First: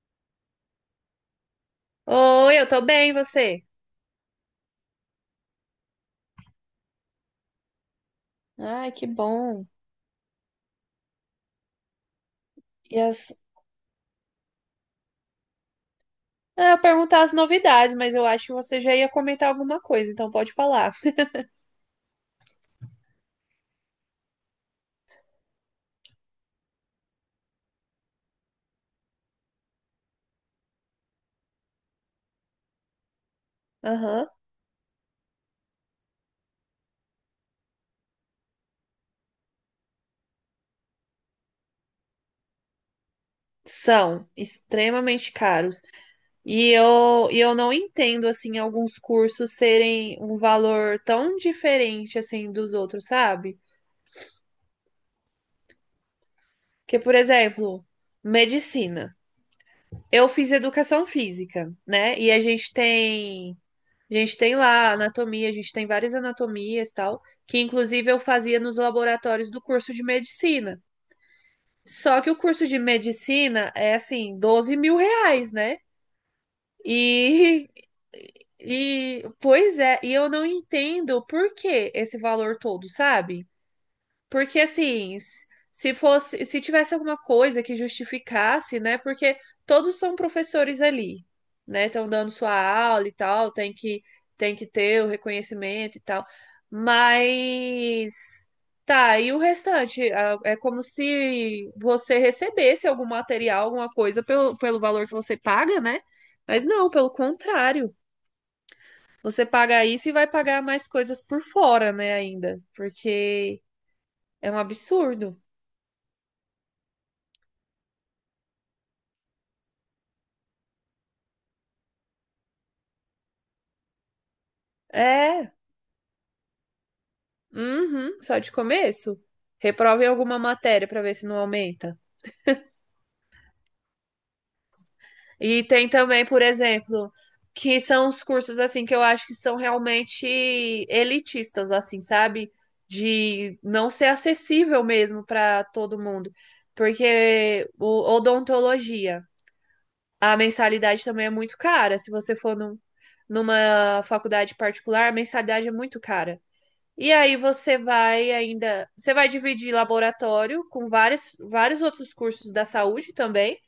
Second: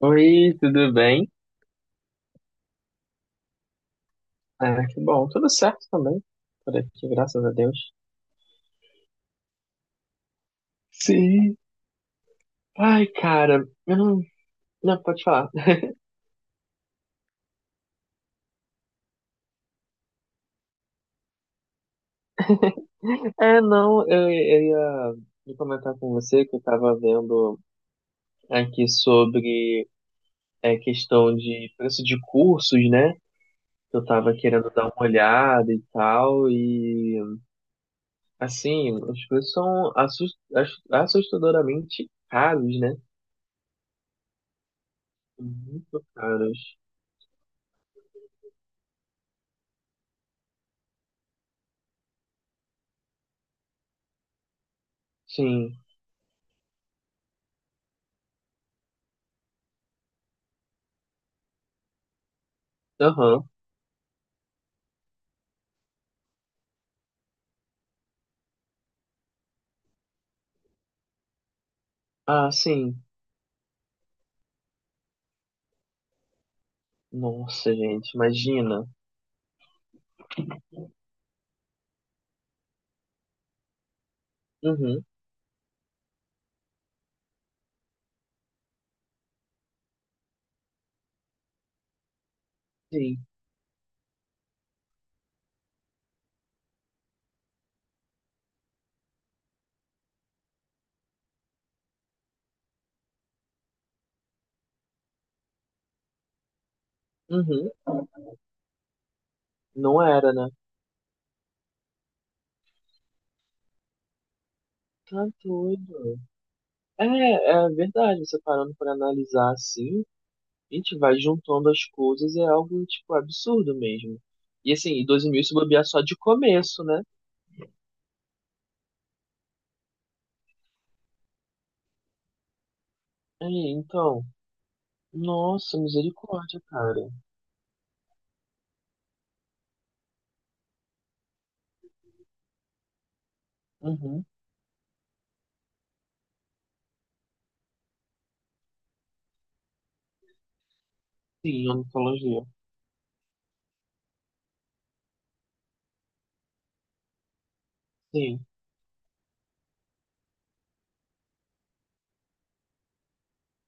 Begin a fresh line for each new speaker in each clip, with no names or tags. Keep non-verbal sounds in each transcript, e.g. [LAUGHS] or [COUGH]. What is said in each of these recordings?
Oi, tudo bem?
Oi, eu tô bem, e você?
Ah, que bom, tudo certo também, por aqui, graças a Deus.
Ai, que bom.
Sim.
E
Ai,
as...
cara, eu não... Não, pode falar.
Ah, eu ia perguntar as novidades, mas eu acho que você já ia comentar alguma coisa, então pode falar.
[LAUGHS] Não, eu ia comentar com você que eu tava vendo aqui sobre a questão de preço de cursos, né? Eu
Aham.
tava querendo dar uma olhada e tal, e assim, os preços são assustadoramente caros, né?
São extremamente caros.
Muito
E
caros.
eu, e eu não entendo, assim, alguns cursos serem um valor tão diferente, assim, dos outros, sabe?
Sim,
Que, por exemplo, medicina. Eu fiz educação física, né? E a gente
aham.
tem. A gente tem lá anatomia, a gente tem várias anatomias e tal, que inclusive eu fazia nos laboratórios do curso de medicina. Só que o
Ah,
curso de
sim.
medicina é assim, R$ 12.000, né? E,
Nossa, gente,
[LAUGHS]
imagina.
e pois é, e eu não entendo por que esse valor todo, sabe? Porque
Uhum,
assim, se fosse, se tivesse alguma coisa que justificasse, né? Porque todos são professores ali, né? Estão dando sua aula e
sim.
tal, tem que ter o reconhecimento e tal. Mas tá, e o restante? Ah, é como se você recebesse algum material, alguma coisa pelo, pelo valor que você paga, né? Mas não, pelo
Uhum.
contrário. Você paga
Não
isso e vai
era, né?
pagar mais coisas por fora, né, ainda. Porque é um
Tá
absurdo.
doido. É, é verdade. Você parando pra analisar assim, a gente vai juntando as coisas, é algo, tipo, absurdo mesmo. E assim, e 12 mil
É,
se bobear só de começo, né?
uhum, só de começo. Reprova em alguma matéria para ver se não aumenta.
É, então.
E
Nossa,
tem também, por
misericórdia, cara.
exemplo, que são os cursos assim que eu acho que são realmente elitistas, assim, sabe? De não ser
Uhum.
acessível mesmo para todo mundo. Porque o odontologia, a mensalidade também é muito
Sim,
cara. Se você
oncologia.
for num, numa faculdade particular, a mensalidade é muito cara. E aí você vai
Sim.
ainda, você vai dividir laboratório com vários outros cursos da saúde também,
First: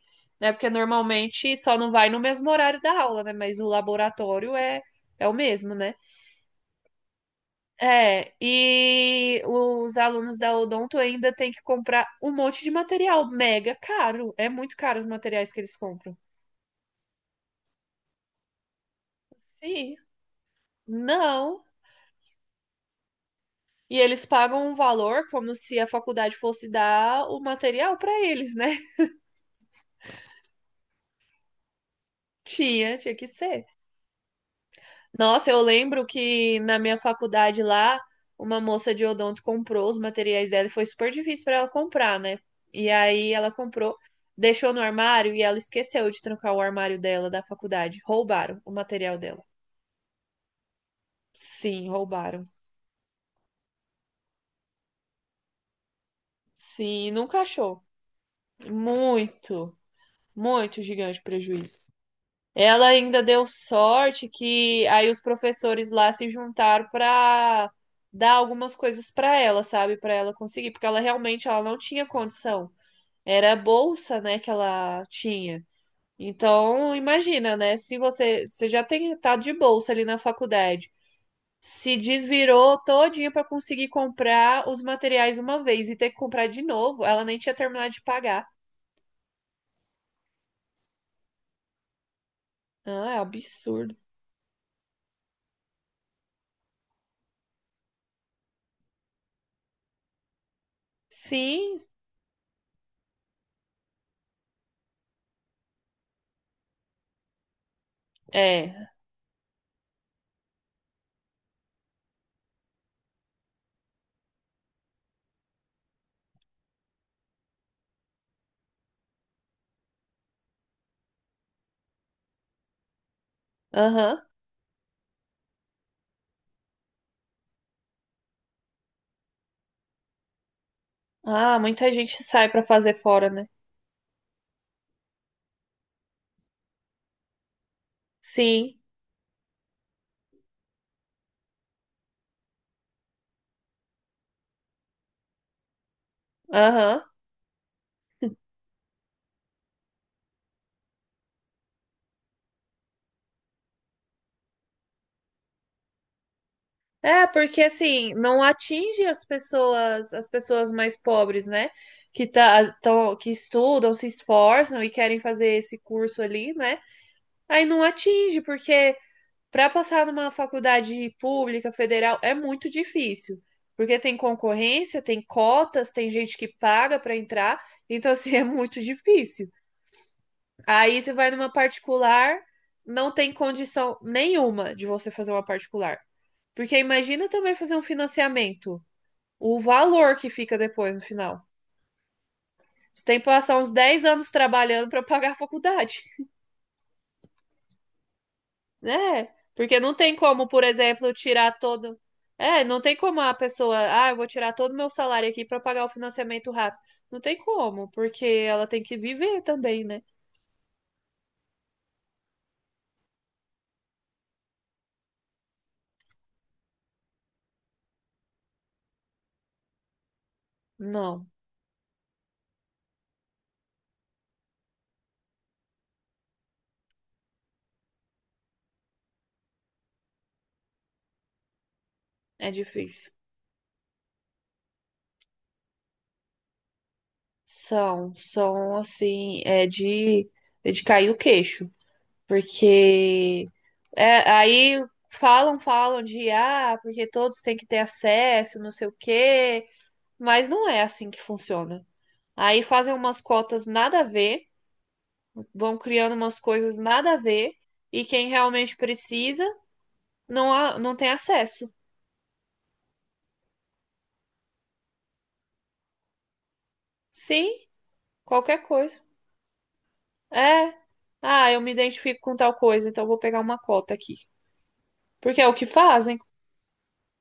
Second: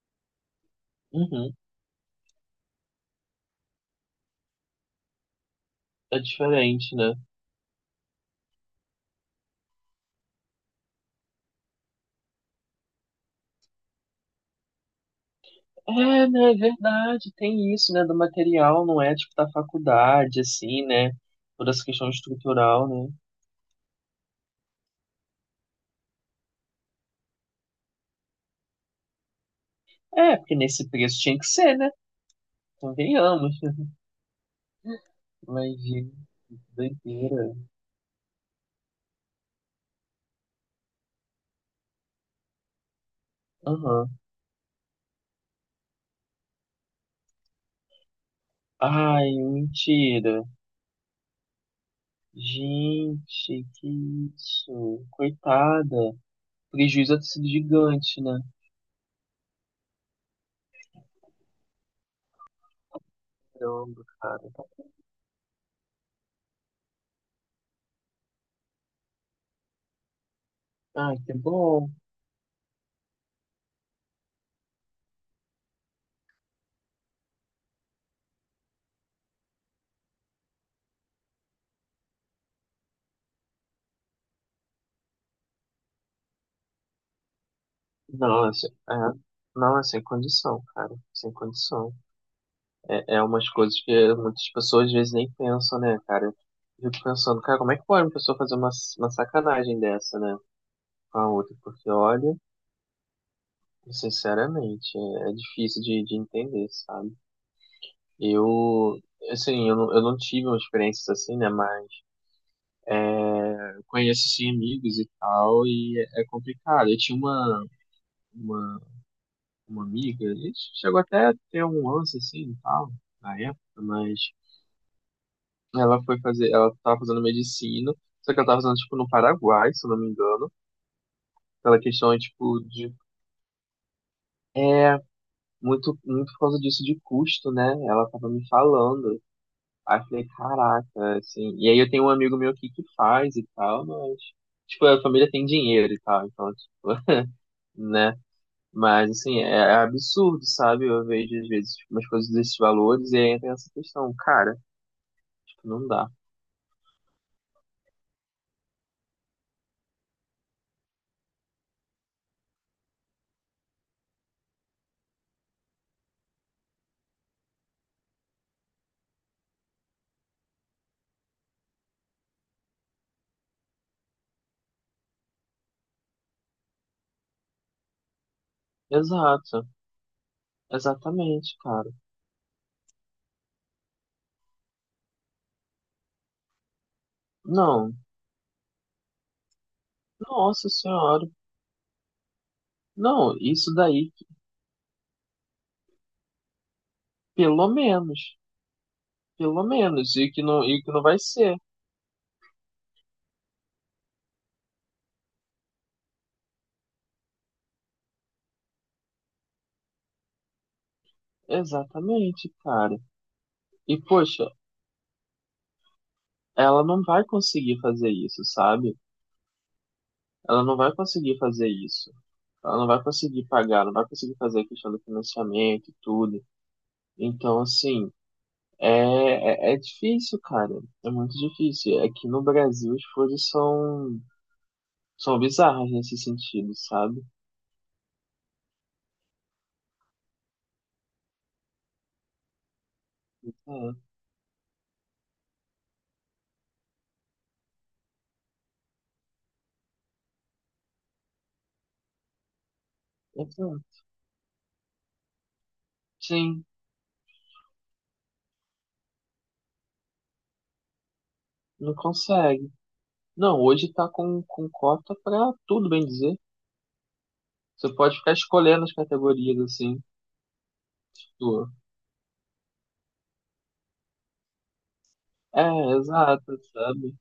né? Porque normalmente
Uhum.
só não vai no mesmo horário da aula, né? Mas o laboratório é, é o mesmo, né?
É diferente, né?
É, e os alunos da Odonto ainda têm que comprar um monte de material mega caro. É muito caro os materiais que eles compram.
É, né, é verdade, tem isso, né, do material, não é, tipo, da
Sim,
faculdade, assim, né,
não.
toda essa questão estrutural, né.
E eles pagam um valor como se a faculdade fosse dar o material para eles, né?
É, porque nesse preço tinha que ser, né,
[LAUGHS] Tinha, tinha que
convenhamos,
ser. Nossa, eu
mas,
lembro
gente, que
que na minha
doideira.
faculdade lá, uma moça de odonto comprou os materiais dela e foi super difícil para ela comprar, né? E aí ela comprou,
Aham.
deixou no armário e ela esqueceu de trancar o armário dela da faculdade. Roubaram o material
Ai,
dela.
mentira.
Sim, roubaram.
Gente, que isso, coitada.
Sim,
Prejuízo deve ter
nunca
sido
achou.
gigante, né,
Muito, muito gigante prejuízo. Ela ainda deu
caramba,
sorte
cara.
que aí os professores lá se juntaram para dar algumas coisas para ela, sabe? Para ela conseguir, porque ela
Ai, que
realmente ela não
bom.
tinha condição. Era a bolsa, né, que ela tinha. Então, imagina, né? Se você, você já tem tá de bolsa ali na faculdade, se desvirou todinha para conseguir comprar os materiais uma vez e ter que comprar de novo, ela nem tinha terminado de pagar.
Nossa, é, não, é sem condição, cara, sem condição.
Ah,
É,
é um
é umas coisas
absurdo.
que muitas pessoas às vezes nem pensam, né, cara? Eu fico pensando, cara, como é que pode uma pessoa fazer uma sacanagem dessa, né, com a outra?
Sim,
Porque, olha, sinceramente, é difícil de entender, sabe?
é.
Eu, assim, eu não tive uma experiência assim, né, mas eu conheço, sim amigos e tal, e é complicado. Eu tinha uma, uma amiga, a gente chegou até a ter um lance, assim, e tal, na época, mas
Aham.
ela foi fazer, ela tava fazendo medicina, só que ela tava fazendo, tipo, no Paraguai, se eu não me engano.
Ah,
Aquela
muita
questão,
gente sai pra
tipo,
fazer
de
fora, né?
muito por causa disso de custo, né? Ela tava me
Sim.
falando. Aí eu falei, caraca, assim. E aí eu tenho um amigo meu aqui que faz e tal, mas, tipo, a família tem dinheiro e tal, então, tipo,
Aham.
[LAUGHS] né? Mas, assim, é absurdo, sabe? Eu vejo, às vezes, tipo, umas coisas desses valores e aí entra essa questão, cara, tipo, não dá.
É, porque assim, não atinge as pessoas mais pobres, né? Que que estudam, se esforçam e querem fazer esse curso ali, né? Aí não atinge, porque para passar numa faculdade pública, federal, é muito difícil. Porque tem concorrência, tem cotas, tem gente que paga para entrar, então assim, [LAUGHS] é muito difícil.
Exato,
Aí você vai numa
exatamente, cara.
particular, não tem condição nenhuma de você fazer uma particular. Porque imagina também fazer um
Não.
financiamento. O valor que fica
Nossa
depois no
senhora.
final. Você tem que
Não,
passar uns
isso
10
daí,
anos trabalhando para pagar a faculdade,
pelo menos.
né?
Pelo
Porque não tem
menos.
como, por
E que não
exemplo,
vai
tirar
ser.
todo. É, não tem como a pessoa, ah, eu vou tirar todo o meu salário aqui para pagar o financiamento rápido. Não tem como, porque ela tem que viver também, né?
Exatamente, cara. E, poxa, ela não vai conseguir fazer isso, sabe? Ela não vai
Não,
conseguir fazer isso. Ela não vai conseguir pagar, não vai conseguir fazer a questão do financiamento e tudo. Então, assim, é, é difícil, cara. É muito difícil. Aqui no
é
Brasil
difícil.
são bizarras nesse sentido, sabe?
São, são assim, é de cair o queixo, porque
Então,
é, aí falam, falam de ah, porque todos têm que ter acesso, não sei o quê, mas não é assim que funciona. Aí fazem umas cotas
então,
nada a ver, vão criando umas
sim,
coisas nada a ver, e quem realmente precisa não, não tem acesso.
não consegue. Não, hoje tá com cota pra tudo, bem dizer.
Sim,
Você pode ficar
qualquer
escolhendo as
coisa.
categorias, assim.
É, ah, eu
Tipo,
me identifico com tal coisa, então eu vou pegar uma cota aqui. Porque é o
é,
que fazem.
exato, sabe?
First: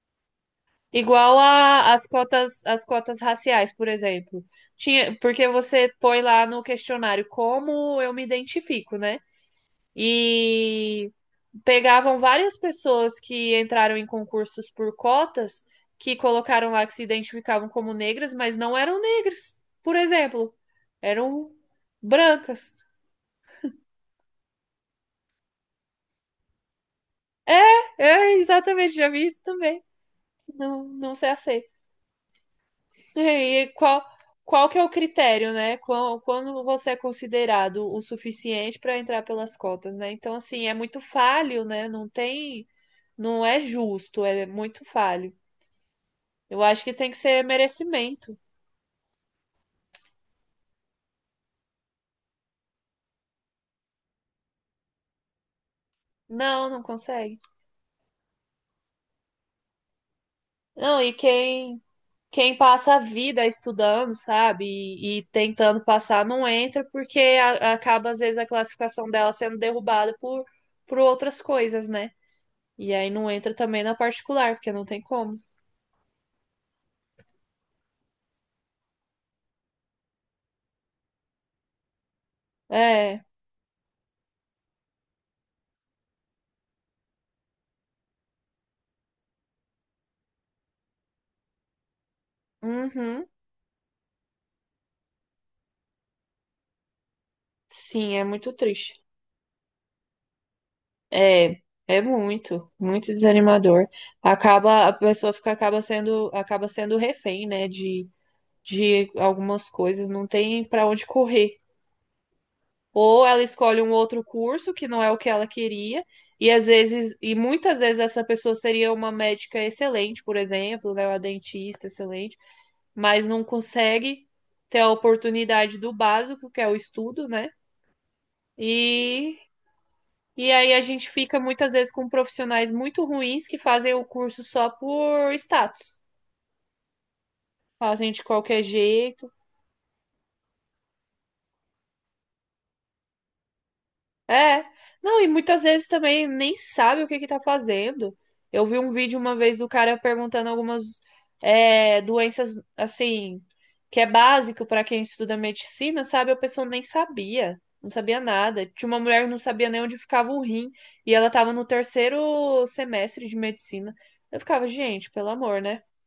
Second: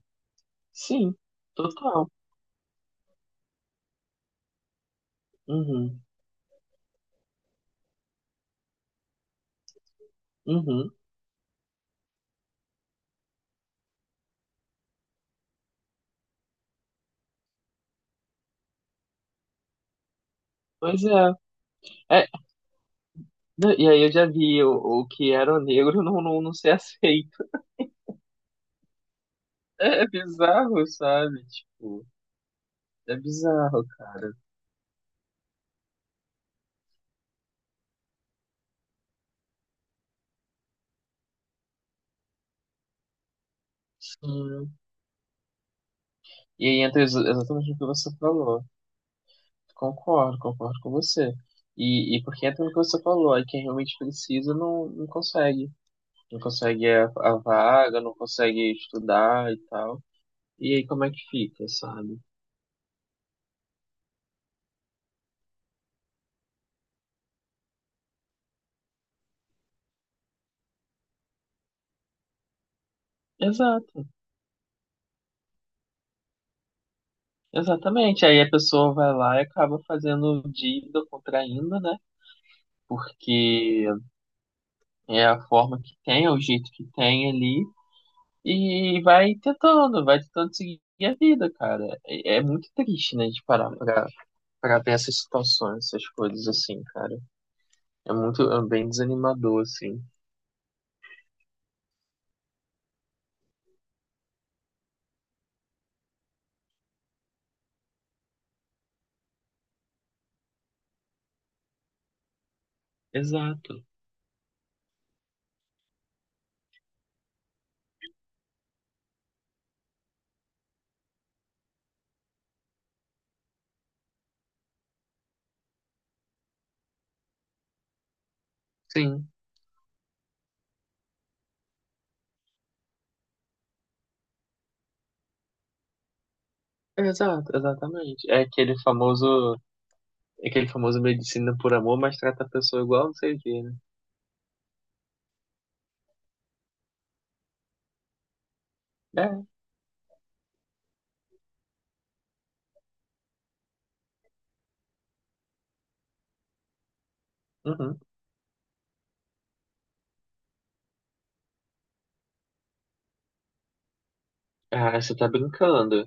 Sim,
Igual a,
total.
as cotas raciais, por exemplo. Tinha, porque você
Uhum,
põe lá no questionário como eu me identifico, né?
uhum.
E pegavam várias pessoas que entraram em concursos por cotas, que colocaram lá que se identificavam como negras, mas não eram negras, por exemplo.
Pois é.
Eram
É,
brancas.
né, e aí eu já vi o que era o negro não ser [LAUGHS] aceito.
É, é, exatamente, já vi isso também.
É é
Não,
bizarro,
não se
sabe?
aceita.
Tipo, é
É, e
bizarro, cara.
qual que é o critério, né? Quando você é considerado o suficiente para entrar pelas cotas, né? Então, assim, é muito falho, né? Não tem, não é justo, é
Sim.
muito falho. Eu
E aí
acho que
entra
tem que ser
exatamente o que você
merecimento.
falou. Concordo, concordo com você. E porque entra no que você falou, aí quem realmente precisa não consegue. Não
Não, não
consegue a
consegue.
vaga, não consegue estudar e tal. E aí
Não,
como é
e
que fica,
quem
sabe?
quem passa a vida estudando, sabe? E tentando passar, não entra porque acaba às vezes a classificação dela sendo derrubada por outras coisas, né? E aí não entra também na
Exato,
particular, porque não tem como.
exatamente. Aí a pessoa vai lá e acaba fazendo dívida, contraindo, né?
É,
Porque é a forma que tem, é o jeito que tem ali, e vai tentando seguir a vida, cara. É muito triste,
uhum,
né, de parar pra ver essas situações, essas coisas assim, cara. É
sim, é
muito,
muito
é bem
triste.
desanimador, assim.
É, é muito, muito desanimador. Acaba, a pessoa fica, acaba sendo refém, né, de algumas coisas, não tem pra onde correr. Ou ela escolhe
Exato,
um outro curso que não é o que ela queria, e às vezes, e muitas vezes essa pessoa seria uma médica excelente, por exemplo, né, uma dentista excelente, mas não consegue ter a oportunidade do básico, que é o estudo, né?
sim.
E aí a gente fica muitas vezes com profissionais muito ruins que fazem o curso só por status.
Exato,
Fazem de
exatamente.
qualquer jeito.
É aquele famoso medicina por amor, mas trata a pessoa igual não sei o quê, né?
É. Não, e muitas vezes também nem sabe o que que tá fazendo. Eu vi um vídeo uma
É,
vez do cara perguntando algumas doenças, assim, que é básico para quem estuda medicina, sabe? A pessoa nem sabia. Não
uhum.
sabia nada. Tinha uma mulher que não sabia nem onde ficava o rim. E ela tava no terceiro semestre de medicina. Eu ficava,
Ah,
gente,
você tá
pelo amor, né?
brincando.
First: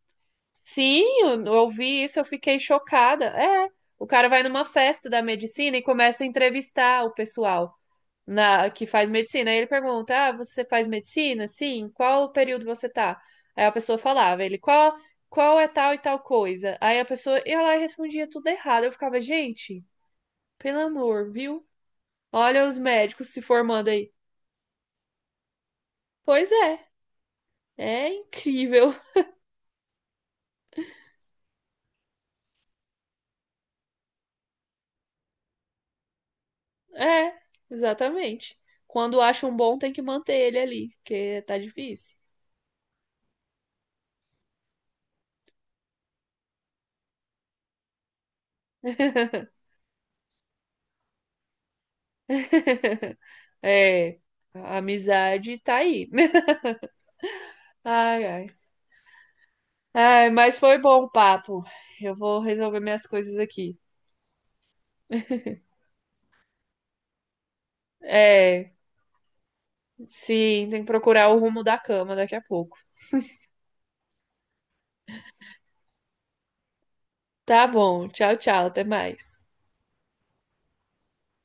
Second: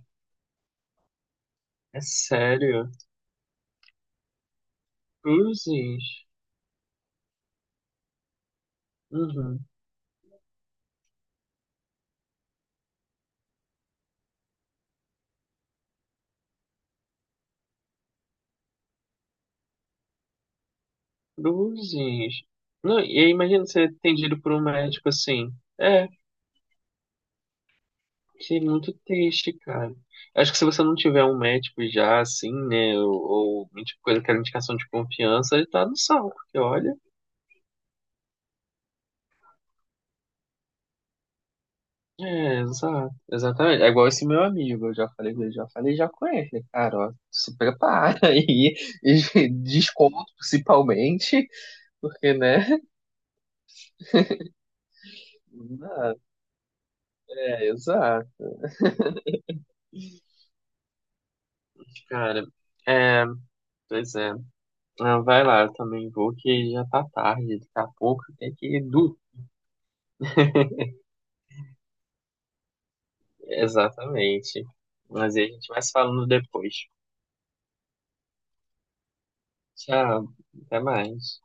Sim, eu
É
ouvi isso, eu fiquei
sério.
chocada. É, o cara vai numa festa da medicina e
Cruzes.
começa a entrevistar o pessoal na que faz medicina. Aí
Uhum.
ele pergunta: "Ah, você faz medicina? Sim, qual período você tá?" Aí a pessoa falava, ele, qual é tal e tal coisa? Aí a pessoa ia lá e respondia tudo errado. Eu ficava, gente, pelo amor, viu?
Cruzes.
Olha os
Não, e
médicos
aí
se
imagina
formando
ser
aí.
atendido por um médico assim. É,
Pois é, é
que é muito
incrível.
triste, cara. Acho que se você não tiver um médico já, assim, né, ou tipo, coisa que era indicação de confiança, ele tá no saco, porque olha.
É, exatamente. Quando acha um bom, tem que manter ele ali, porque tá difícil.
É, exato, exatamente. É igual esse meu amigo, eu já falei, já conhece, né, cara, ó, se prepara aí, e [LAUGHS] desconto principalmente, porque, né,
[LAUGHS] É, a amizade tá
não
aí.
dá.
[LAUGHS]
É,
Ai, ai.
exato.
Ai, mas foi bom o papo. Eu vou
Cara,
resolver minhas
é,
coisas aqui.
pois é. Ah, vai lá, eu também vou, que já tá tarde, daqui a pouco tem que
É,
ir, do...
sim, tem que procurar o rumo da cama daqui a pouco.
Exatamente, mas aí a gente vai se falando depois.
Tá bom, tchau, tchau, até mais.
Tchau, até mais.